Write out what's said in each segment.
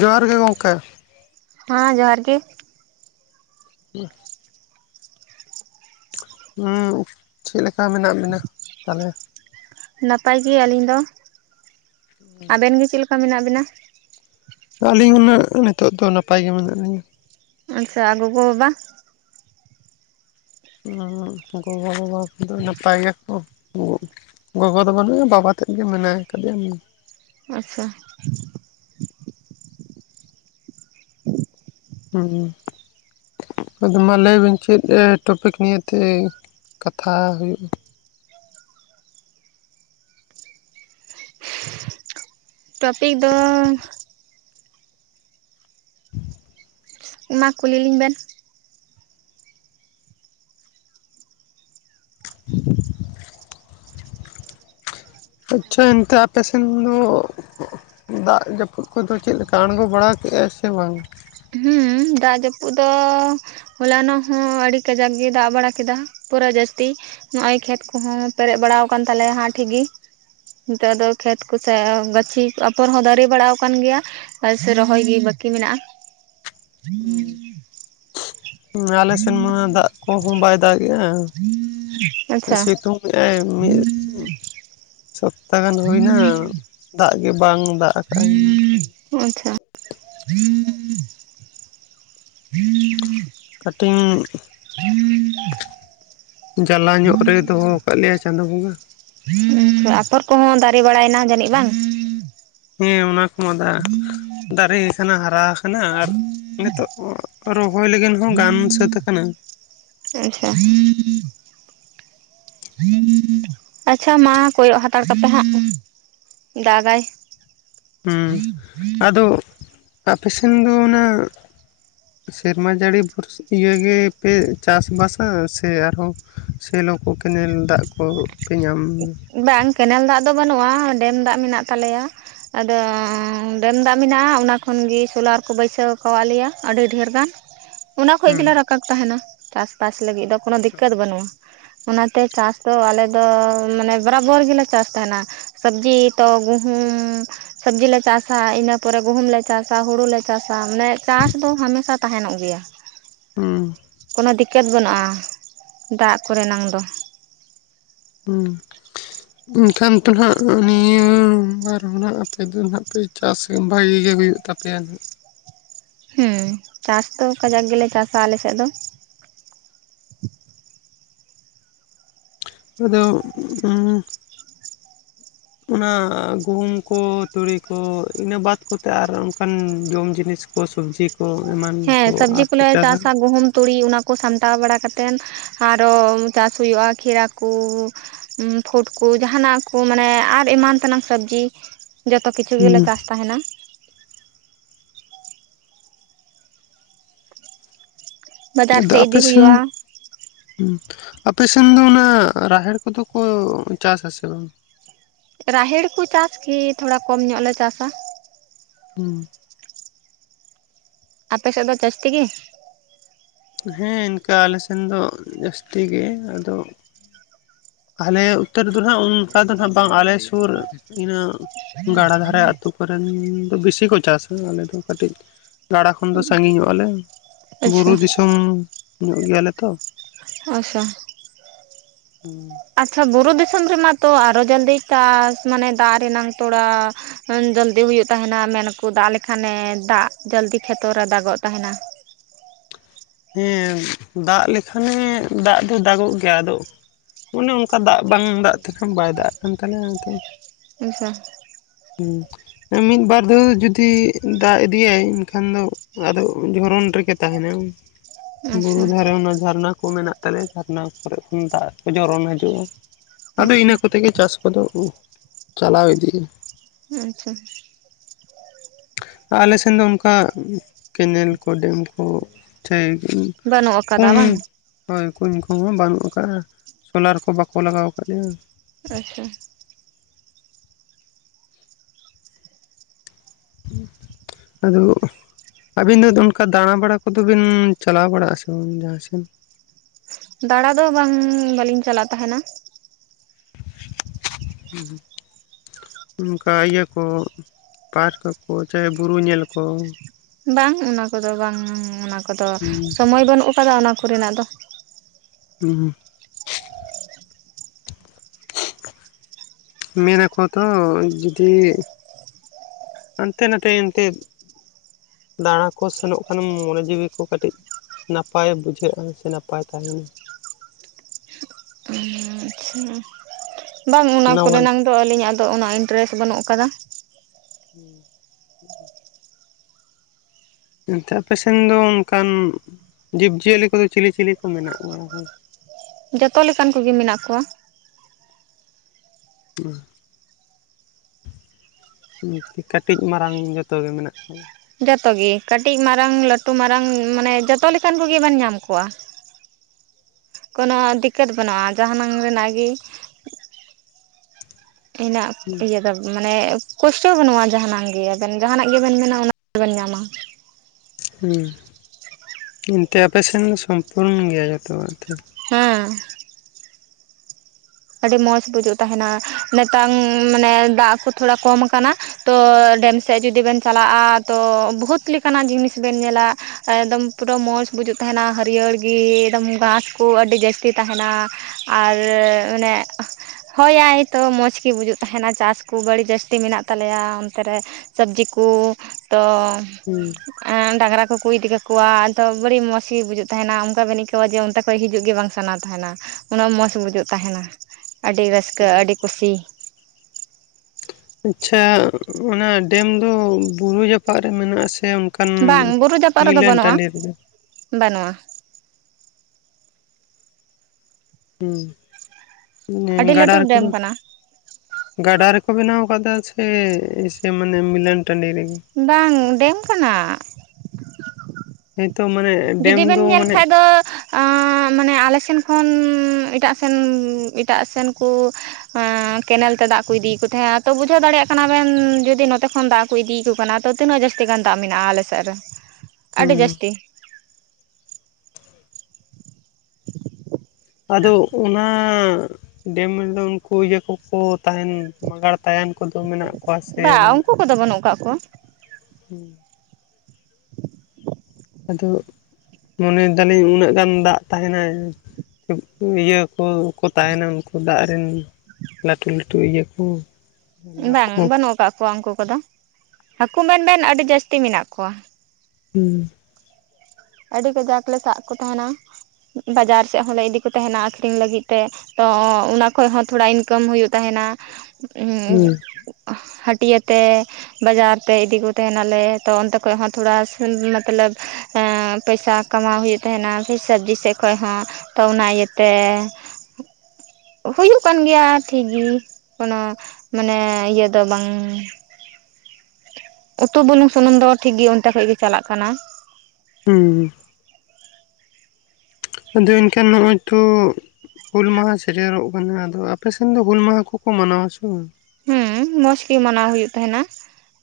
ᱡᱚᱦᱟᱨ ᱜᱮ ᱜᱚᱢᱠᱮ ᱦᱮᱸ ᱡᱚᱦᱟᱨ ᱜᱤ ᱦᱩ ᱦᱩᱢ ᱪᱮᱫ ᱞᱮᱠᱟ ᱢᱮᱱᱟᱜ ᱵᱤᱱᱟ ᱛᱟᱦᱚᱞᱮ ᱱᱟᱯᱟᱭ ᱜᱮ ᱟᱹᱞᱤᱧ ᱫᱚ ᱟᱵᱮᱱ ᱜᱮ ᱪᱮᱫ ᱞᱮᱠᱟ ᱢᱮᱱᱟᱜ ᱵᱤᱱᱟ ᱟᱹᱞᱤᱧ ᱦᱩᱱᱟᱹᱜ ᱱᱤᱛᱚᱜ ᱫᱚ ᱱᱟᱯᱟᱭ ᱜᱮ ᱢᱮᱱᱟᱜ ᱞᱤᱧᱟᱹ ᱟᱪᱪᱷᱟ ᱟᱨ ᱜᱚᱜᱚ ᱵᱟᱵᱟ ᱦᱩᱢ ᱜᱚᱜᱚ-ᱵᱟᱵᱟ ᱠᱚᱫᱚ ᱱᱟᱯᱟᱭ ᱜᱮᱠᱚ ᱜᱚᱜᱚ ᱫᱚ ᱵᱟᱹᱱᱩᱜ-ᱮᱭᱟ ᱵᱟᱵᱟ ᱛᱮᱫ ᱜᱮ ᱢᱮᱱᱟᱭ ᱟᱠᱟᱫᱮᱭᱟ ᱟᱪᱪᱷᱟ ᱦᱩ ᱦᱩ ᱟᱫᱚ ᱢᱟ ᱞᱟᱹᱭ ᱵᱤᱱ ᱪᱮᱫ ᱴᱚᱯᱤᱠ ᱱᱤᱭᱮᱛᱮ ᱠᱟᱛᱷᱟ ᱦᱩᱭᱩᱜ-ᱟ ᱴᱚᱯᱤᱠ ᱫᱚ ᱢᱟ ᱠᱩᱞᱤ ᱞᱤᱧ ᱵᱮᱱ [inaudible] ᱟᱪᱪᱷᱟ ᱮᱱᱠᱟ ᱟᱯᱮᱥᱮᱱ ᱫᱚ ᱫᱟᱜ ᱡᱟᱹᱯᱩᱫ ᱠᱚᱫᱚ ᱪᱮᱫᱠᱟ ᱟᱬᱜᱚ ᱵᱟᱲᱟ ᱠᱮᱫ-ᱟᱭ ᱥᱮ ᱵᱟᱝ ᱦᱩᱸᱢ ᱫᱟᱜ ᱡᱟᱹᱯᱩᱫ ᱫᱚ ᱦᱚᱞᱟᱱᱚᱜ ᱦᱚᱸ ᱟᱹᱰᱤ ᱠᱟᱡᱟᱠ ᱜᱮ ᱫᱟᱜ ᱵᱟᱲᱟ ᱠᱮᱫᱟ ᱯᱩᱨᱟᱹ ᱡᱟᱹᱥᱛᱤ ᱱᱚᱜ-ᱚᱭ ᱠᱷᱮᱛ ᱠᱚᱦᱚᱸ ᱯᱮᱨᱮᱡ ᱵᱟᱲᱟ ᱟᱠᱟᱱ ᱛᱟᱞᱮᱭᱟ ᱦᱟᱸᱜ ᱴᱷᱤᱠ ᱜᱮ ᱱᱤᱛᱚᱜ ᱫᱚ ᱠᱷᱮᱛ ᱠᱚᱥᱮ ᱜᱟᱹᱪᱷᱤ ᱟᱯᱷᱚᱨ ᱦᱚᱸ ᱫᱟᱨᱮ ᱵᱟᱲᱟ ᱟᱠᱟᱱ ᱜᱮᱭᱟ ᱦᱳᱭ ᱥᱮ ᱨᱚᱦᱚᱭ ᱜᱮ ᱵᱟᱹᱠᱤ ᱢᱮᱱᱟᱜ-ᱟ ᱦᱩ ᱟᱞᱮ ᱥᱮᱱ ᱢᱟ ᱫᱟᱜ ᱠᱚᱦᱚᱸ ᱵᱟᱭ ᱫᱟᱜ ᱮ-ᱟ ᱟᱪᱪᱷᱟ ᱥᱤᱛᱩᱝ ᱮ- ᱟᱭ ᱢᱤᱫ ᱥᱚᱯᱛᱟᱦᱚ ᱜᱟᱱ ᱦᱩᱭᱱᱟ ᱫᱟᱜ ᱜᱮ ᱵᱟᱝ ᱫᱟᱜ ᱟᱠᱟᱜ-ᱟᱭ ᱚᱱᱠᱟ ᱟᱪᱪᱷᱟ [inaudible] [inaudible] ᱠᱟᱹᱴᱤᱱ [inaudible] ᱡᱟᱞᱟ ᱧᱚᱜ ᱨᱮ ᱫᱚᱦᱚ ᱟᱠᱟᱫ ᱞᱮᱭᱟᱭ ᱪᱟᱸᱫᱳ ᱵᱚᱸᱜᱟ ᱟᱯᱷᱚᱨ ᱠᱚᱦᱚᱸ ᱫᱟᱨᱮ ᱵᱟᱲᱟᱭᱮᱱᱟ ᱡᱟᱹᱱᱤᱡ ᱵᱟᱝ ᱦᱮᱸ ᱚᱱᱟ ᱠᱚᱢᱟ ᱫᱟᱨᱮ ᱟᱠᱟᱱᱟ ᱦᱟᱨᱟ ᱟᱠᱟᱱᱟ ᱟᱨ ᱱᱤᱛᱚᱜ ᱨᱚᱦᱚᱭ ᱞᱟᱹᱜᱤᱫ ᱦᱚᱸ ᱜᱟᱱ ᱥᱟᱹᱛ ᱟᱠᱟᱱᱟ ᱟᱪᱪᱷᱟ ᱟᱪᱪᱷᱟ ᱢᱟ ᱠᱚᱭᱚᱜ ᱦᱟᱛᱟᱲ ᱠᱟᱯᱮ ᱦᱟᱸᱜ ᱫᱟᱜᱟᱭ ᱦᱮᱸ ᱟᱫᱚ ᱟᱯᱮ ᱥᱮᱱ ᱫᱚ ᱚᱱᱟ ᱥᱮᱨᱢᱟ ᱡᱟᱹᱲᱤ ᱵᱷᱚᱨᱥᱟ ᱤᱭᱟᱹ ᱜᱮᱯᱮ ᱪᱟᱥᱵᱟᱥᱟ ᱥᱮ ᱟᱨᱦᱚᱸ ᱥᱮᱞᱚ ᱠᱚ ᱠᱮᱱᱮᱞ ᱫᱟᱜ ᱠᱚ ᱠᱚ ᱯᱮ ᱧᱟᱢ ᱜᱮᱭᱟ ᱵᱟᱝ ᱠᱮᱱᱮᱞ ᱫᱟᱜ ᱫᱚ ᱵᱟᱹᱱᱩᱜ-ᱟ ᱰᱮᱢ ᱫᱟᱜ ᱢᱮᱱᱟᱜ ᱛᱟᱞᱮᱭᱟ ᱟᱫᱚ ᱰᱮᱢ ᱫᱟᱜ ᱢᱮᱱᱟᱜ-ᱟ ᱚᱱᱟ ᱠᱷᱚᱱᱜᱮ ᱥᱳᱞᱟᱨ ᱠᱚ ᱵᱟᱹᱭᱥᱟᱹᱣ ᱠᱟᱫ ᱞᱮᱭᱟ ᱟᱹᱰᱤ ᱰᱷᱮᱨ ᱜᱟᱱ ᱚᱱᱟ ᱠᱷᱚᱡ ᱦᱩᱸ ᱜᱮᱞᱮ ᱨᱟᱠᱟᱵ ᱛᱟᱦᱮᱱᱟ ᱪᱟᱥᱵᱟᱥ ᱞᱟᱹᱜᱤᱫ ᱫᱚ ᱠᱳᱱᱳ ᱫᱤᱠᱠᱟᱛ ᱵᱟᱹᱱᱩᱜ-ᱟ ᱚᱱᱟᱛᱮ ᱪᱟᱥ ᱫᱚ ᱟᱞᱮ ᱫᱚ ᱢᱟᱱᱮ ᱵᱟᱨᱵᱚᱨ ᱜᱮᱞᱮ ᱪᱟᱥ ᱛᱟᱦᱮᱱᱟ ᱥᱚᱵᱡᱤ ᱛᱚ ᱜᱩᱦᱩᱢ ᱥᱚᱵᱽᱡᱤᱞᱮ ᱪᱟᱥᱟ ᱤᱱᱟᱹ ᱯᱚᱨᱮ ᱜᱩᱦᱩᱢ ᱞᱮ ᱪᱟᱥᱟ ᱦᱩᱲᱩᱞᱮ ᱪᱟᱥᱟ ᱢᱟᱱᱮ ᱪᱟᱥ ᱫᱚ ᱦᱟᱢᱮᱥᱟ ᱛᱟᱦᱮᱱᱚᱜ ᱜᱮᱭᱟ [inaudible] ᱦᱩ ᱠᱳᱱᱳ ᱫᱤᱠᱠᱟᱛ ᱵᱟᱹᱱᱩᱜ-ᱟ ᱫᱟᱜ ᱠᱚᱨᱮᱱᱟᱝ ᱫᱚ ᱦᱩᱸ [inaudible] ᱮᱱᱠᱷᱟᱱ ᱫᱚᱚ ᱱᱟᱦᱟᱜ ᱱᱤᱭᱟᱹ ᱵᱟᱨ ᱦᱚᱱᱟᱦᱟᱜ ᱟᱯᱮᱫᱚ ᱱᱟᱦᱟᱜ ᱯᱮ ᱪᱟᱥ ᱵᱷᱟᱜᱤ ᱜᱮ ᱦᱩᱭᱩᱜ ᱛᱟᱯᱮᱭᱟ ᱱᱟᱦᱟᱜ ᱪᱟᱥ ᱫᱚ ᱠᱟᱡᱟᱠ ᱜᱮᱞᱮ ᱪᱟᱥᱟ ᱟᱞᱮᱥᱮᱫ ᱫᱚ ᱟᱫᱚ ᱚᱱᱟ ᱜᱩᱦᱩᱢ ᱠᱚ ᱛᱩᱲᱤ ᱠᱚ ᱤᱱᱟᱹ ᱵᱟᱫ ᱠᱚᱛᱮ ᱟᱨ ᱚᱱᱠᱟᱱ ᱡᱚᱢ ᱡᱤᱱᱤᱥ ᱠᱚ ᱥᱚᱵᱽᱡᱤ ᱠᱚ ᱮᱢᱟᱱ ᱦᱮᱸ ᱠᱚ ᱥᱚᱵᱽᱡᱤ ᱟᱨᱯᱮ ᱠᱚᱞᱮ ᱪᱟᱥᱟ ᱜᱩᱦᱩᱢ ᱛᱩᱲᱤ ᱚᱱᱟ ᱠᱚ ᱥᱟᱢᱴᱟᱣ ᱵᱟᱲᱟ ᱠᱟᱛᱮᱱ ᱟᱨᱦᱚ ᱪᱟᱥ ᱦᱩᱭᱩᱜ-ᱟ ᱠᱷᱤᱨᱟ ᱠᱚ ᱯᱷᱩᱴ ᱠᱚ ᱡᱟᱦᱟᱱᱟᱜ ᱠᱚ ᱢᱟᱱᱮ ᱟᱨ ᱮᱢᱟᱱ ᱛᱮᱱᱟᱜ ᱥᱚᱵᱽᱡᱤ ᱡᱚᱛᱚ ᱠᱤᱪᱷᱩ ᱜᱮᱞᱮ ᱦᱩᱸ ᱪᱟᱥ ᱛᱟᱦᱮᱸᱱᱟ ᱵᱟᱡᱟᱨ ᱟᱫᱚ ᱥᱮᱫ ᱤᱫᱤ ᱟᱯᱮ ᱥᱮᱱ ᱦᱩᱭᱩᱜᱼᱟ ᱟᱯᱮᱥᱱ ᱫᱚ ᱚᱱᱟ ᱨᱟᱦᱮᱲ ᱠᱚᱫᱚ ᱠᱚ ᱪᱟᱥ ᱟᱥᱮ ᱵᱟᱝ ᱨᱟᱦᱮᱲ ᱠᱚ ᱪᱟᱥ ᱜᱮ ᱛᱷᱚᱲᱟ ᱠᱚᱢ ᱧᱚᱜ ᱞᱮ ᱪᱟᱥᱟ ᱦᱩᱸ ᱟᱯᱮ ᱥᱮᱫ ᱫᱚ ᱡᱟᱹᱥᱛᱤ ᱜᱮ, ᱦᱮᱸ ᱤᱱᱠᱟᱹ ᱟᱞᱮ ᱥᱮᱱ ᱫᱚ ᱡᱟᱹᱥᱛᱤ ᱜᱮ ᱟᱫᱚ ᱟᱞᱮ ᱩᱛᱛᱚᱨ ᱫᱚ ᱦᱟᱸᱜ ᱚᱱᱠᱟ ᱫᱚ ᱱᱟᱜ ᱵᱟᱝ ᱟᱞᱮ ᱥᱩᱨ ᱤᱱᱟᱹ ᱜᱟᱰᱟ ᱫᱷᱟᱨᱮ ᱟ ᱟᱹᱛᱩ ᱠᱚᱨᱮᱱ ᱫᱚ ᱵᱤᱥᱤ ᱠᱚ ᱪᱟᱥᱟ ᱟᱞᱮ ᱫᱚ ᱠᱟᱹᱴᱤᱡ ᱜᱟᱰᱟ ᱠᱷᱚᱱ ᱫᱚ ᱥᱟᱺᱜᱤᱧᱚᱜ ᱟᱞᱮ ᱟᱪᱪᱷᱟ ᱵᱩᱨᱩ ᱫᱤᱥᱚᱢ ᱧᱚᱜ ᱜᱮᱭᱟᱞᱮ ᱛᱚ ᱟᱥᱟ ᱟᱪᱪᱷᱟ ᱵᱩᱨᱩ ᱫᱤᱥᱚᱢ ᱨᱮᱢᱟ ᱛᱚ ᱟᱨᱚ ᱡᱚᱞᱫᱤ ᱪᱟᱥ ᱢᱟᱱᱮ ᱫᱟᱜ ᱨᱮᱱᱟᱝ ᱛᱚᱲᱟ ᱡᱚᱞᱫᱤ ᱦᱩᱭᱩᱜ ᱛᱟᱦᱮᱸᱱᱟ ᱢᱮᱱᱟᱠᱩ ᱫᱟᱜ ᱞᱮᱠᱷᱟᱱᱮ ᱫᱟᱜ ᱡᱚᱞᱫᱤ ᱠᱷᱮᱛᱚ ᱨᱮ ᱫᱟᱜᱚᱜ ᱛᱟᱦᱮᱱᱟ, ᱦᱮᱸ ᱫᱟᱜ ᱞᱮᱠᱷᱟᱱᱮ ᱫᱟᱜ ᱫᱚ ᱫᱟᱜᱚᱜ ᱜᱮᱭᱟ ᱟᱫᱚ ᱚᱱᱮ ᱚᱱᱠᱟ ᱫᱟᱜ ᱵᱟᱝ ᱫᱟᱜ ᱛᱮᱠᱷᱟᱱ ᱵᱟᱭ ᱫᱟᱜ ᱠᱟᱱ ᱛᱟᱞᱮᱭᱟ ᱛᱚ, ᱟᱪᱪᱷᱟ ᱦᱩᱸ ᱢᱤᱫ ᱵᱟᱨ ᱫᱷᱟᱣ ᱡᱩᱫᱤ ᱫᱟᱜ ᱤᱫᱤᱭᱟᱭ ᱮᱱᱠᱷᱟᱱ ᱫᱚ ᱟᱫᱚ ᱡᱚᱨᱚᱱ ᱨᱮᱜᱮ ᱛᱟᱦᱮᱸᱱᱟ ᱵᱩᱨᱩ ᱟᱪᱪᱷᱟ ᱫᱷᱟᱨᱮ ᱚᱱᱟ ᱡᱷᱟᱨᱱᱟ ᱠᱚ ᱢᱮᱱᱟᱜ ᱛᱟᱞᱮᱭᱟ ᱡᱷᱟᱨᱱᱟ ᱠᱚᱨᱮ ᱠᱷᱚᱱ ᱫᱟᱜ ᱠᱚ ᱡᱚᱨᱚᱱ ᱦᱤᱡᱩᱜ-ᱟ ᱟᱫᱚ ᱟᱪᱪᱷᱟ ᱤᱱᱟᱹ ᱠᱚᱛᱮ ᱜᱮ ᱪᱟᱥ ᱠᱚᱫᱚ ᱪᱟᱞᱟᱣ ᱤᱫᱤᱜ-ᱟ ᱟᱪᱪᱷᱟ ᱟᱞᱮ ᱥᱮᱱ ᱫᱚ ᱚᱱᱠᱟ ᱠᱮᱱᱮᱞ ᱠᱚ ᱰᱮᱢ ᱠᱚ ᱥᱮ ᱵᱟᱹᱱᱩᱜ ᱟᱠᱟᱫᱟ ᱯᱩᱱ ᱵᱟᱝ ᱦᱳᱭ ᱠᱩᱧ ᱠᱚᱦᱚᱸ ᱵᱟᱹᱱᱩᱜ ᱟᱠᱟᱫᱼᱟ ᱥᱳᱞᱟᱨ ᱠᱚ ᱵᱟᱠᱚ ᱞᱟᱜᱟᱣ ᱟᱠᱟᱫ ᱞᱮᱭᱟ ᱟᱪᱪᱷᱟ ᱟᱫᱚ ᱟᱹᱵᱤᱱ ᱫᱚ ᱚᱱᱠᱟ ᱫᱟᱬᱟ ᱵᱟᱲᱟ ᱠᱚᱫᱚ ᱵᱤᱱ ᱪᱟᱞᱟᱣ ᱵᱟᱲᱟᱜ ᱟ ᱥᱮ ᱵᱟᱝ ᱡᱟᱦᱟᱸᱥᱮᱫ, ᱫᱟᱬᱟ ᱫᱚ ᱵᱟᱝ ᱵᱟᱹᱞᱤᱧ ᱪᱟᱞᱟᱜ ᱛᱟᱦᱮᱸᱱᱟ ᱦᱩᱸ [unintelligible] ᱚᱱᱠᱟ ᱤᱭᱟᱹ ᱠᱚ ᱯᱟᱨᱠ ᱠᱚ ᱪᱟᱦᱮ ᱵᱩᱨᱩ ᱧᱮᱞ ᱠᱚ ᱵᱟᱝ ᱚᱱᱟ ᱠᱚᱫᱚ ᱵᱟᱝ ᱚᱱᱟ ᱠᱚᱫᱚ ᱥᱚᱢᱚᱭ ᱵᱟᱹᱱᱩᱜ ᱟᱠᱟᱫᱟ ᱚᱱᱟ ᱠᱚᱨᱮᱱᱟᱜ ᱫᱚ ᱩᱸ ᱢᱮᱱᱟᱠᱚ ᱛᱚ ᱡᱩᱫᱤ ᱟᱱᱛᱮ ᱱᱟᱛᱮ ᱮᱱᱛᱮ, ᱫᱟᱬᱟ ᱠᱚ ᱥᱮᱱᱚᱜ ᱠᱷᱟᱱᱮᱢ ᱢᱚᱱᱮ ᱡᱤᱣᱤ ᱠᱚ ᱠᱟᱹᱴᱤᱡ, ᱱᱟᱯᱟᱭ ᱵᱩᱡᱷᱟᱹᱜᱼᱟ ᱥᱮ ᱱᱟᱯᱟᱭ ᱛᱟᱦᱮᱸᱱᱟ ᱟᱪᱪᱷᱟ [inaudible] ᱵᱟᱝ ᱚᱱᱟ ᱱᱟᱣᱟᱱ ᱠᱚᱨᱮᱱᱟᱝ ᱫᱚ ᱟᱹᱞᱤᱧᱟᱜ ᱫᱚ ᱩᱱᱟᱹᱜ ᱤᱱᱴᱟᱨᱮᱥᱴ ᱵᱟᱹᱱᱩᱜ ᱟᱠᱟᱫᱟ [unintelligible] ᱮᱱᱛᱮ ᱟᱯᱮ ᱥᱮᱱ ᱫᱚ ᱚᱱᱠᱟᱱ ᱡᱤᱵᱽ ᱡᱤᱭᱟᱹᱞᱤ ᱠᱚᱫᱚ ᱪᱤᱞᱤ ᱪᱤᱞᱤ ᱠᱚ ᱢᱮᱱᱟᱜ ᱵᱟᱲᱟ ᱠᱚᱣᱟ ᱡᱚᱛᱚ ᱞᱮᱠᱟᱱ ᱠᱚᱜᱮ ᱢᱮᱱᱟᱜ ᱠᱚᱣᱟ [unintelligible] ᱠᱟᱹᱴᱤᱡ ᱢᱟᱨᱟᱝ ᱡᱚᱛᱚ ᱜᱮ ᱢᱮᱱᱟᱜ ᱠᱚᱣᱟ, ᱡᱚᱛᱚ ᱜᱮ ᱠᱟᱹᱴᱤᱡ ᱢᱟᱨᱟᱝ ᱞᱟᱹᱴᱩ ᱢᱟᱨᱟᱝ ᱢᱟᱱᱮ ᱡᱚᱛᱚ ᱞᱮᱠᱟᱱ ᱠᱚᱜᱮ ᱵᱚᱱ ᱧᱟᱢ ᱠᱚᱣᱟ, ᱠᱳᱱᱳ ᱫᱤᱠᱠᱚᱛ ᱵᱟᱹᱱᱩᱜᱼᱟ ᱡᱟᱦᱟᱱᱟᱝ ᱨᱮᱱᱟᱜ ᱜᱮ ᱤᱱᱟᱹ ᱤᱭᱟᱹ ᱫᱚ ᱢᱟᱱᱮ ᱠᱚᱥᱴᱚ ᱵᱟᱹᱱᱩᱜᱼᱟ ᱡᱟᱦᱟᱱᱟᱱᱟᱜ ᱜᱮ ᱟᱵᱮᱱ ᱡᱟᱦᱟᱱᱟᱜ ᱜᱮᱵᱮᱱ ᱢᱮᱱᱟ ᱚᱱᱟ ᱜᱮᱵᱮᱱ ᱧᱟᱢᱟ ᱦᱮᱸ ᱮᱱᱛᱮ ᱟᱯᱮᱥᱱ ᱫᱚ ᱥᱚᱢᱯᱩᱨᱱ ᱜᱮᱭᱟ ᱡᱚᱛᱚᱣᱟᱜ ᱛᱮ ᱦᱮᱸ ᱟᱹᱰᱤ ᱢᱚᱸᱡᱽ ᱵᱩᱡᱟᱹᱜ ᱛᱟᱦᱮᱱᱟ ᱱᱮᱛᱟᱨ ᱢᱟᱱᱮ ᱫᱟᱜ ᱠᱚ ᱛᱷᱚᱲᱟ ᱠᱚᱢ ᱟᱠᱟᱱᱟ ᱛᱚ ᱰᱮᱢ ᱥᱮᱫ ᱡᱩᱫᱤ ᱵᱮᱱ ᱪᱟᱞᱟᱜᱼᱟ ᱛᱚ ᱵᱚᱦᱩᱛ ᱞᱮᱠᱟᱱᱟᱜ ᱡᱤᱱᱤᱥ ᱵᱮᱱ ᱧᱮᱞᱟ ᱮᱠᱫᱚᱢ ᱯᱩᱨᱟᱹ ᱢᱚᱸᱡᱽ ᱵᱩᱡᱩᱜ ᱛᱟᱦᱮᱱᱟ ᱦᱟᱹᱨᱭᱟᱹᱲ ᱜᱮ ᱮᱠᱫᱚᱢ ᱜᱷᱟᱥ ᱠᱚ ᱟᱹᱰᱤ ᱡᱟᱹᱥᱛᱤ ᱛᱟᱦᱮᱱᱟ ᱟᱨ ᱚᱱᱮ ᱦᱳᱭᱟᱭ ᱛᱚ ᱢᱚᱸᱡᱽᱜᱤ ᱵᱩᱡᱩᱜ ᱛᱟᱦᱮᱱᱟ ᱪᱟᱥᱠᱩ ᱵᱟᱹᱲᱤᱡ ᱡᱟᱹᱥᱛᱤ ᱢᱮᱱᱟᱜ ᱛᱟᱞᱮᱭᱟ ᱚᱱᱛᱮᱨᱮ ᱥᱚᱵᱽᱡᱤ ᱠᱚ ᱛᱚ ᱦᱮᱸ ᱰᱟᱝᱨᱟ ᱠᱚᱠᱚ ᱤᱫᱤ ᱠᱟᱠᱚᱣᱟ ᱟᱫᱚ ᱵᱟᱹᱲᱤᱡ ᱢᱚᱸᱡᱽ ᱜᱮ ᱵᱩᱡᱩᱜ ᱛᱟᱦᱮᱱᱟ ᱚᱱᱠᱟ ᱵᱮᱱ ᱟᱹᱭᱠᱟᱹᱣᱟ ᱡᱮ ᱚᱱᱛᱮ ᱠᱷᱚᱡ ᱦᱤᱡᱩᱜ ᱜᱮ ᱵᱟᱝ ᱥᱟᱱᱟ ᱛᱟᱦᱮᱱᱟ ᱩᱱᱟᱹᱜ ᱢᱚᱸᱡᱽ ᱵᱩᱡᱩᱜ ᱛᱟᱦᱮᱱᱟ ᱟᱹᱰᱤ ᱨᱟᱹᱥᱠᱟᱹ ᱟᱹᱰᱤ ᱠᱩᱥᱤ ᱟᱪᱪᱷᱟ ᱚᱱᱟ ᱰᱮᱢ ᱫᱚ ᱵᱩᱨᱩ ᱡᱟᱯᱟᱜ ᱨᱮ ᱢᱮᱱᱟᱜ ᱟᱥᱮ ᱚᱱᱠᱟᱱ ᱵᱟᱝ ᱵᱩᱨᱩ ᱡᱟᱯᱟᱜ ᱨᱮᱫᱚ ᱢᱤᱞᱟᱱ ᱵᱟᱹᱱᱩᱜᱼᱟ ᱴᱟᱺᱰᱤ ᱵᱟᱹᱱᱩᱜᱼᱟ ᱦᱮᱸ ᱟᱹᱰᱤ ᱜᱟᱰᱟ ᱞᱟᱹᱴᱩ ᱨᱮᱠᱚ ᱰᱮᱢ ᱠᱟᱱᱟ ᱜᱟᱰᱟ ᱨᱮᱠᱚ ᱵᱮᱱᱟᱣ ᱟᱠᱟᱫᱟ ᱪᱷᱮ ᱥᱮ ᱢᱟᱱᱮ ᱢᱤᱞᱟᱹᱱ ᱴᱟᱺᱰᱤ ᱨᱮᱜᱮ ᱵᱟᱝ ᱰᱮᱢ ᱠᱟᱱᱟ ᱦᱮᱸ ᱛᱚ ᱢᱟᱱᱮ ᱰᱮᱢ ᱡᱩᱫᱤ ᱵᱮᱱ ᱫᱚ ᱧᱮᱞ ᱢᱟᱱᱮ ᱠᱷᱟᱡ ᱫᱚ ᱢᱟᱱᱮ ᱟᱞᱮ ᱥᱮᱱ ᱠᱷᱚᱱ ᱮᱴᱟᱜ ᱥᱮᱱ ᱮᱴᱟᱜ ᱥᱮᱱ ᱠᱚ ᱠᱮᱱᱮᱞ ᱛᱮ ᱫᱟᱜ ᱠᱚ ᱤᱫᱤᱭ ᱠᱚ ᱛᱟᱦᱮᱸᱫᱼᱟ ᱛᱚ ᱵᱩᱡᱷᱟᱹᱣ ᱫᱟᱲᱮᱭᱟᱜ ᱠᱟᱱᱟ ᱵᱮᱱ ᱡᱩᱫᱤ ᱱᱚᱛᱮ ᱠᱷᱚᱱ ᱫᱟᱜ ᱠᱚ ᱤᱫᱤᱭᱟ ᱟᱠᱚ ᱠᱟᱱᱟ ᱛᱚ ᱛᱤᱱᱟᱹᱜ ᱡᱟᱹᱥᱛᱤ ᱜᱟᱱ ᱫᱟᱜ ᱢᱮᱱᱟᱜᱼᱟ ᱟᱞᱮᱥᱮᱫ ᱨᱮ ᱟᱹᱰᱤ ᱦᱩᱸ ᱡᱟᱹᱥᱛᱤ [unintelligible] ᱟᱫᱚ ᱚᱱᱟ ᱰᱮᱢ ᱨᱮᱫᱚ ᱩᱱᱠᱩ ᱤᱭᱟᱹ ᱠᱚᱠᱚ ᱛᱟᱦᱮᱱ ᱢᱟᱜᱟᱲ ᱛᱟᱭᱟᱱ ᱠᱚᱫᱚ ᱢᱮᱱᱟᱜ ᱠᱚᱣᱟ ᱥᱮ ᱵᱟᱹᱱᱩᱜ ᱚᱠᱩ ᱠᱚᱫᱚ ᱵᱟᱹᱱᱩᱜ ᱟᱠᱟᱫ ᱠᱚᱣᱟ ᱦᱩᱸ [inaudible] ᱟᱫᱚ ᱢᱚᱱᱮ ᱮᱫᱟ ᱞᱤᱧ ᱩᱱᱟᱹᱜ ᱜᱟᱱ ᱫᱟᱜ ᱛᱟᱦᱮᱸ ᱱᱟᱭ ᱤᱭᱟᱹ ᱠᱚᱠᱚ ᱛᱟᱦᱮᱱᱟ ᱩᱱᱠᱩ ᱫᱟᱜ ᱨᱤᱱ ᱞᱟᱹᱴᱩ ᱞᱟᱹᱴᱩ ᱤᱭᱟᱹ ᱠᱚ ᱡᱟᱱᱣᱟᱨ ᱵᱟᱝ ᱠᱚ ᱵᱟᱹᱱᱩᱜ ᱟᱠᱟᱜ ᱠᱚᱣᱟ ᱩᱱᱠᱩ ᱠᱚ ᱫᱚ ᱦᱟᱹᱠᱩ ᱢᱮᱱ ᱵᱮᱱ ᱟᱹᱰᱤ ᱡᱟᱹᱥᱛᱤ ᱢᱮᱱᱟᱜ ᱠᱚᱣᱟ ᱦᱩᱸ ᱟᱹᱰᱤ ᱠᱟᱡᱟᱠ ᱞᱮ ᱥᱟᱵ ᱠᱚ ᱛᱟᱦᱮᱱᱟ ᱵᱟᱡᱟᱨ ᱥᱮᱫ ᱦᱚᱸ ᱞᱮ ᱤᱫᱤ ᱠᱚ ᱛᱟᱦᱮᱱᱟ ᱟᱹᱠᱷᱨᱤᱧ ᱞᱟᱹᱜᱤᱫ ᱛᱮ ᱛᱚᱻ ᱚᱱᱟ ᱠᱷᱚᱡ ᱦᱚᱸ ᱛᱷᱚᱲᱟ ᱤᱱᱠᱟᱹᱢ ᱦᱩᱭᱩᱜ ᱛᱟᱦᱮᱱᱟ ᱦᱩᱸ ᱦᱟᱹᱴᱤᱭᱟᱹ ᱛᱮ ᱵᱟᱡᱟᱨ ᱛᱮ ᱤᱫᱤ ᱠᱚ ᱛᱟᱦᱮᱸ ᱱᱟᱞᱮ ᱛᱚ ᱚᱱᱛᱮ ᱠᱷᱚᱡ ᱦᱚᱸ ᱛᱷᱚᱲᱟ ᱢᱚᱛᱞᱚᱵᱽ ᱯᱚᱭᱥᱟ ᱠᱟᱢᱟᱣ ᱦᱩᱭᱩᱜ ᱛᱟᱦᱮᱱᱟ ᱥᱚᱵᱽᱡᱤ ᱥᱮᱫ ᱠᱷᱚᱡ ᱦᱚᱸ ᱛᱚ ᱚᱱᱟ ᱤᱭᱟᱹ ᱛᱮ ᱦᱩᱭᱩᱜ ᱠᱟᱱ ᱜᱮᱭᱟ ᱴᱷᱤᱠ ᱜᱤ ᱠᱚᱱᱚ ᱢᱟᱱᱮ ᱤᱭᱟᱹ ᱫᱚ ᱵᱟᱝ ᱩᱛᱩ ᱵᱩᱞᱩᱝ ᱥᱩᱱᱩᱢ ᱫᱚ ᱴᱷᱤᱠ ᱜᱮ ᱚᱱᱛᱮ ᱠᱷᱚᱡ ᱜᱮ ᱪᱟᱞᱟᱜ ᱠᱟᱱᱟ ᱦᱩᱸ ᱟᱫᱚ ᱮᱱ ᱠᱷᱟᱱ ᱱᱚᱜᱼᱚᱭ ᱛᱳ ᱦᱩᱞ ᱢᱟᱦᱟᱸ ᱥᱮᱴᱮᱨᱚᱜ ᱠᱟᱱᱟ ᱟᱫᱚ ᱟᱯᱮ ᱥᱮᱱ ᱫᱚ ᱦᱩᱞ ᱢᱟᱦᱟ ᱠᱚ ᱠᱚ ᱢᱟᱱᱟᱣᱟ ᱥᱮ ᱵᱟᱝ ᱦᱮᱸ ᱢᱚᱸᱡᱽ ᱜᱮ ᱢᱟᱱᱟᱣ ᱦᱩᱭᱩᱜ ᱛᱟᱦᱮᱱᱟ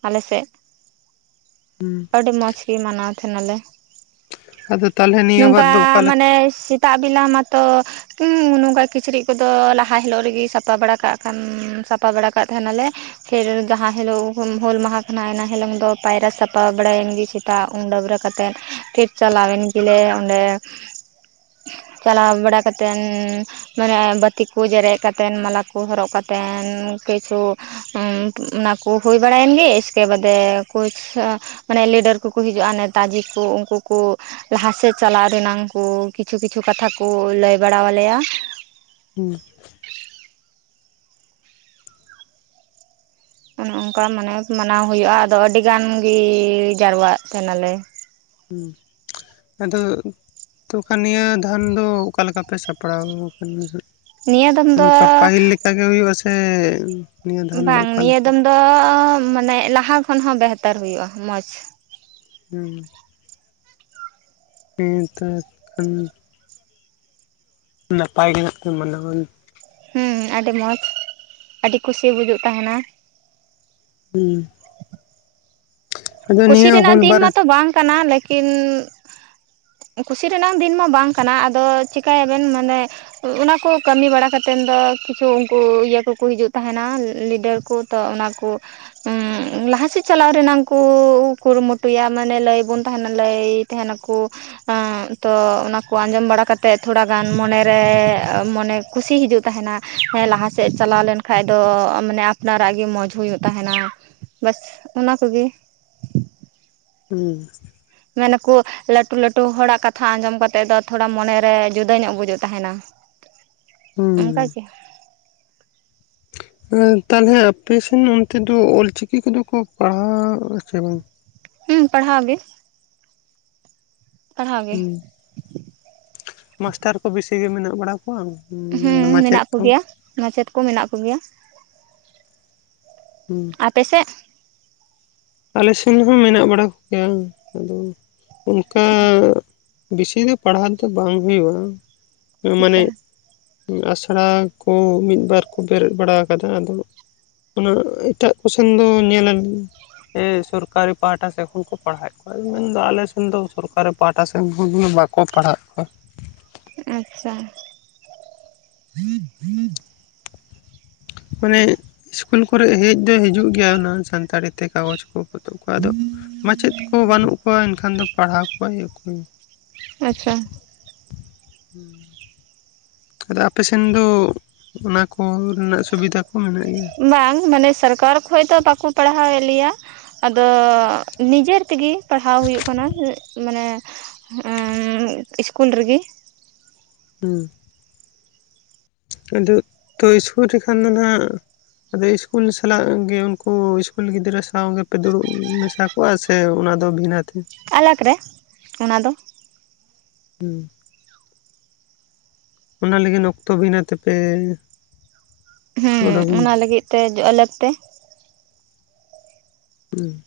ᱟᱞᱮ ᱥᱮᱫ ᱟᱹᱰᱤ ᱢᱚᱸᱡᱽ ᱜᱮ ᱢᱟᱱᱟᱣ ᱛᱟᱦᱮᱸ ᱱᱟ ᱞᱮ ᱟᱫᱚ ᱛᱟᱦᱚᱞᱮ [inaudible] ᱱᱤᱭᱟᱹ ᱱᱚᱝᱠᱟ ᱵᱟᱨ ᱫᱚ ᱚᱠᱟ ᱞᱮᱠᱟ ᱢᱟᱱᱮ ᱥᱤ ᱛᱟᱜ ᱵᱮᱞᱟ ᱢᱟᱛᱚ ᱱᱚᱝᱠᱟ ᱠᱤᱪᱨᱤᱡ ᱠᱚ ᱫᱚ ᱞᱟᱦᱟ ᱦᱤᱞᱚᱜ ᱨᱮ ᱜᱮ ᱥᱟᱯᱟ ᱵᱟᱲᱟ ᱠᱟᱜ ᱠᱷᱟᱱ ᱥᱟᱯᱟ ᱵᱟᱲᱟ ᱠᱟᱜ ᱛᱟᱦᱮᱱ ᱟᱞᱮ ᱯᱷᱮᱨ ᱡᱟᱦᱟᱸ ᱦᱤᱞᱚᱜ ᱦᱩᱞ ᱢᱟᱦᱟ ᱠᱟᱱᱟ ᱮᱱᱟ ᱦᱤᱞᱚᱝ ᱫᱚ ᱯᱟᱭᱨᱟ ᱥᱟᱯ ᱥᱟᱯᱟ ᱵᱟᱲᱟ ᱮᱱ ᱜᱮ ᱥᱮᱛᱟᱜ ᱩᱢ ᱰᱟᱹᱵᱽᱨᱟᱹ ᱠᱟᱛᱮᱫ ᱯᱷᱤᱨ ᱪᱟᱞᱟᱣ ᱮᱱ ᱜᱮ ᱞᱮ ᱚᱸᱰᱮ ᱪᱟᱞᱟᱣ ᱵᱟᱲᱟ ᱠᱟᱛᱮᱱ ᱢᱟᱱᱮ ᱵᱟᱹᱛᱤ ᱠᱚ ᱡᱮᱨᱮᱫ ᱠᱟᱛᱮᱱ ᱢᱟᱞᱟ ᱠᱚ ᱦᱚᱨᱚᱜ ᱠᱟᱛᱮᱱ ᱠᱤᱪᱷᱩ ᱚᱱᱟ ᱠᱚ ᱦᱩᱭ ᱵᱟᱲᱟ ᱮᱱ ᱜᱮ ᱤᱥᱠᱮ ᱵᱟᱫᱮ ᱠᱩᱪᱷ ᱢᱟᱱᱮ ᱞᱤᱰᱟᱹᱨ ᱠᱚ ᱠᱚ ᱦᱤᱡᱩᱜᱼᱟ ᱱᱮᱛᱟ ᱡᱤ ᱠᱚ ᱩᱱᱠᱩ ᱠᱚ ᱞᱟᱦᱟ ᱥᱮᱫ ᱪᱟᱞᱟᱣ ᱨᱮᱱᱟᱝ ᱠᱚ ᱠᱤᱪᱷᱩ ᱠᱤᱪᱷᱩ ᱠᱟᱛᱷᱟ ᱠᱚ ᱞᱟᱹᱭ ᱵᱟᱲᱟᱣ ᱟᱞᱮᱭᱟ ᱦᱩ ᱚᱱᱮ ᱚᱱᱠᱟ ᱢᱟᱱᱮ ᱢᱟᱱᱟᱣ ᱦᱩᱭᱩᱜᱼᱟ ᱟᱫᱚ ᱟᱹᱰᱤ ᱜᱟᱱ ᱜᱮ ᱡᱟᱨᱣᱟᱜ ᱛᱟᱦᱮᱱᱟ ᱞᱮ ᱦᱩᱸ ᱟᱫᱚ ᱛᱚ ᱠᱷᱟᱱ ᱱᱤᱭᱟᱹ ᱫᱷᱟᱱ ᱫᱚ ᱚᱠᱟ ᱞᱮᱠᱟ ᱯᱮ ᱥᱟᱯᱲᱟᱣ ᱟᱠᱟᱱᱟ ᱱᱟᱦᱟᱜ ᱱᱤᱭᱟᱹ ᱫᱚᱢ ᱫᱚ ᱚᱱᱠᱟ ᱯᱟᱹᱦᱤᱞ ᱞᱮᱠᱟ ᱜᱮ ᱦᱩᱭᱩᱜᱼᱟ ᱥᱮ ᱱᱤᱭᱟᱹ ᱫᱷᱟᱱ ᱫᱚ ᱵᱟᱝ ᱚᱠᱟ ᱱᱤᱭᱟᱹ ᱞᱮᱠᱟ ᱫᱚᱢ ᱫᱚ ᱢᱟᱱᱮ ᱞᱟᱦᱟ ᱠᱷᱚᱱ ᱦᱚᱸ ᱵᱮᱦᱛᱚᱨ ᱦᱩᱭᱩᱜᱼᱟ ᱢᱚᱸᱡᱽ ᱦᱩᱸ [unintelligible] ᱱᱟᱯᱟᱭ ᱜᱮ ᱱᱟᱜᱼᱠᱷᱟᱱ ᱢᱟᱱᱟ ᱵᱚᱱ ᱦᱩᱸ ᱟᱹᱰᱤ ᱢᱚᱡᱽ ᱟᱹᱰᱤ ᱠᱩᱥᱤ ᱵᱩᱡᱩᱜ ᱛᱟᱦᱮᱱᱟ ᱦᱩᱸ [inaudible] ᱠᱩᱥᱤ ᱨᱮᱱᱟᱜ ᱦᱩᱞ ᱫᱤᱱ ᱵᱟᱨᱮ ᱢᱟᱛᱚ ᱵᱟᱝ ᱠᱟᱱᱟ ᱞᱮᱠᱤᱱ ᱠᱩᱥᱤ ᱨᱮᱱᱟᱝ ᱫᱤᱱ ᱢᱟ ᱵᱟᱝ ᱠᱟᱱᱟ ᱟᱫᱚ ᱪᱤᱠᱟ ᱭᱟᱵᱮᱱ ᱢᱟᱱᱮ ᱚᱱᱟ ᱠᱚ ᱠᱟᱹᱢᱤ ᱵᱟᱲᱟ ᱠᱟᱛᱮᱱ ᱫᱚ ᱠᱤᱪᱷᱩ ᱩᱱᱠᱩ ᱤᱭᱟᱹ ᱠᱚ ᱠᱚ ᱦᱤᱡᱩᱜ ᱛᱟᱦᱮᱱᱟ ᱞᱤᱰᱟᱹᱨ ᱠᱚ ᱛᱚ ᱚᱱᱟ ᱠᱩ ᱞᱟᱦᱟ ᱥᱮᱫ ᱪᱟᱞᱟᱣ ᱨᱮᱱᱟᱝ ᱠᱚ ᱠᱚ ᱠᱩᱨᱩ ᱢᱩᱴᱩᱭᱟ ᱢᱟᱱᱮ ᱞᱟᱹᱭ ᱵᱚᱱᱟ ᱛᱟᱦᱮᱱᱟ ᱞᱟᱹᱭ ᱛᱟᱦᱮᱱᱟ ᱠᱚ ᱛᱚ ᱚᱱᱟ ᱠᱚ ᱟᱸᱡᱚᱢ ᱵᱟᱲᱟ ᱠᱟᱛᱮᱜ ᱛᱷᱚᱲᱟ ᱜᱟᱱ ᱢᱚᱱᱮ ᱨᱮ ᱢᱚᱱᱮ ᱠᱩᱥᱤ ᱦᱤᱡᱩᱜ ᱛᱟᱦᱮᱱᱟ ᱦᱮᱸ ᱞᱟᱦᱟ ᱥᱮᱫ ᱪᱟᱞᱟᱣ ᱞᱮᱱ ᱠᱷᱟᱡ ᱫᱚ ᱢᱟᱱᱮ ᱟᱯᱱᱟᱨᱟᱜ ᱜᱮ ᱢᱚᱡᱽ ᱦᱩᱭᱩᱜ ᱛᱟᱦᱮᱱᱟ ᱵᱟᱹᱥ ᱚᱱᱟ ᱠᱚ ᱜᱮ ᱦᱩᱸ ᱢᱮᱱᱟ ᱠᱚ ᱞᱟᱹᱴᱩ ᱞᱟᱹᱴᱩ ᱦᱚᱲᱟᱜ ᱠᱟᱛᱷᱟ ᱟᱸᱡᱚᱢ ᱠᱟᱛᱮᱜ ᱫᱚ ᱛᱷᱚᱲᱟ ᱢᱚᱱᱮ ᱨᱮ ᱡᱩᱫᱟᱹ ᱧᱚᱜ ᱵᱩᱡᱷᱟᱹᱜ ᱛᱟᱦᱮᱱᱟ [unintelligible] ᱦᱩᱸ ᱚᱱᱠᱟᱜᱮ ᱛᱟᱦᱚᱞᱮ ᱟᱯᱮᱥᱱ ᱚᱱᱛᱮ ᱫᱚ ᱚᱞᱪᱤᱠᱤ ᱠᱚᱫᱚ ᱠᱚ ᱯᱟᱲᱦᱟᱜ ᱟ ᱥᱮ ᱵᱟᱝ᱾ ᱦᱩᱸ ᱯᱟᱲᱦᱟᱣ ᱜᱮ ᱯᱟᱲᱦᱟᱣ ᱜᱮ ᱦᱩᱸ ᱢᱟᱥᱴᱟᱨ ᱠᱚ ᱵᱤᱥᱤ ᱜᱮ ᱢᱮᱱᱟᱜ ᱵᱟᱲᱟ᱾ ᱵᱟᱝ ᱢᱮᱱᱢᱟ ᱦᱩᱸ ᱢᱟᱪᱮᱫ ᱢᱮᱱᱟᱜ ᱠᱚ ᱾ ᱠᱚᱜᱮᱭᱟ ᱢᱟᱪᱮᱫ ᱠᱚ ᱢᱮᱱᱟᱜ ᱠᱚᱜᱮᱭᱟ᱾ ᱦᱩᱸ ᱟᱯᱮᱥᱮᱫ ᱟᱞᱮ ᱥᱮᱱ ᱦᱚᱸ ᱢᱮᱱᱟᱜ ᱵᱟᱲᱟ ᱠᱚᱜᱮᱭᱟ ᱟᱫᱚ ᱚᱱᱠᱟ ᱵᱮᱥᱤ ᱫᱚ ᱯᱟᱲᱦᱟᱣ ᱫᱚ ᱵᱟᱝ ᱦᱩᱭᱩᱜᱼᱟ᱾ ᱢᱟᱱᱮ ᱟᱪᱪᱷᱟ ᱟᱥᱲᱟ ᱠᱚ ᱢᱤᱫ ᱵᱟᱨ ᱠᱚ ᱵᱮᱨᱮᱫ ᱵᱟᱲᱟ ᱟᱠᱟᱫᱟ ᱟᱫᱚ ᱚᱱᱟ ᱮᱴᱟᱜ ᱠᱚᱥᱮᱱ ᱫᱚ ᱧᱮᱞ ᱟᱞᱤᱧ ᱥᱚᱨᱠᱟᱨᱤ ᱯᱟᱦᱴᱟ ᱥᱮᱫ ᱠᱷᱚᱱ ᱠᱚ ᱯᱟᱲᱦᱟᱣᱮᱫ ᱠᱚᱣᱟ ᱢᱮᱱᱫᱚ ᱟᱞᱮ ᱥᱮᱱ ᱫᱚ ᱥᱚᱨᱠᱟᱨᱤ ᱯᱟᱦᱟᱴᱟ ᱥᱮᱫ ᱵᱟᱠᱚ ᱠᱚ ᱯᱟᱲᱦᱟᱣᱮᱫ ᱠᱚᱣᱟ᱾ ᱟᱪᱪᱷᱟ ᱢᱟᱱᱮ ᱤᱥᱠᱩᱞ ᱠᱚᱨᱮ ᱦᱮᱡ ᱫᱚ ᱦᱤᱡᱩᱜ ᱜᱮᱭᱟ ᱚᱱᱟ ᱥᱟᱱᱛᱟᱲᱤ ᱛᱮ ᱠᱟᱜᱚᱡᱽ ᱠᱚ᱾ ᱠᱚ ᱟᱫᱚ ᱢᱟᱪᱮᱫ ᱠᱚ ᱵᱟᱹᱱᱩᱜ ᱠᱚᱣᱟ ᱮᱱᱠᱷᱟᱱ ᱫᱚ ᱯᱟᱲᱦᱟᱣ ᱠᱚᱣᱟ ᱚᱠᱚᱭ᱾ ᱟᱪᱪᱷᱟ ᱦᱩᱸ ᱟᱫᱚ ᱟᱯᱮᱥᱱ ᱫᱚ ᱚᱱᱟ ᱠᱚ ᱨᱮᱱᱟᱜ ᱥᱩᱵᱤᱫᱟ ᱠᱚ ᱢᱮᱱᱟᱜ ᱜᱮᱭᱟ? ᱵᱟᱝ ᱢᱟᱱᱮ ᱥᱚᱨᱠᱟᱨ ᱠᱷᱚᱡ ᱫᱚ ᱵᱟᱠᱚ ᱯᱟᱲᱦᱟᱣᱮᱫ ᱞᱮᱭᱟ᱾ ᱟᱫᱚ ᱱᱤᱡᱮᱨ ᱛᱮᱜᱮ ᱯᱟᱲᱦᱟᱣ ᱦᱩᱭᱩᱜ ᱠᱟᱱᱟ ᱢᱟᱱᱮ ᱤᱥᱠᱩᱞ ᱨᱮᱜᱮ᱾ ᱦᱩᱸ ᱟᱫᱚ ᱛᱚ ᱥᱠᱩᱨ ᱨᱮᱠᱷᱟᱱ ᱫᱚ ᱟᱸᱜ ᱟᱫᱚ ᱤᱥᱠᱩᱞ ᱥᱟᱞᱟᱜ ᱜᱮ ᱩᱱᱠᱩ ᱤᱥᱠᱩᱞ ᱜᱤᱫᱽᱨᱟᱹ ᱥᱟᱶ ᱜᱮᱯᱮ ᱫᱩᱲᱩᱵ ᱢᱮᱥᱟ ᱠᱚᱣᱟ ᱥᱮ ᱚᱱᱟ ᱫᱚ ᱵᱷᱤᱱᱟᱹᱛᱮ? ᱟᱞᱟᱜᱽ ᱨᱮ ᱚᱱᱟ ᱫᱚ᱾ ᱦᱩᱸ ᱚᱱᱟ ᱞᱟᱹᱜᱤᱫ ᱚᱠᱛᱚ ᱵᱷᱤᱱᱟᱹ ᱛᱮᱯᱮ ᱦᱩᱸ ᱚᱱᱟ ᱞᱟᱹᱜᱤᱫ ᱛᱮ ᱟᱞᱮ ᱛᱮ ᱦᱩᱸ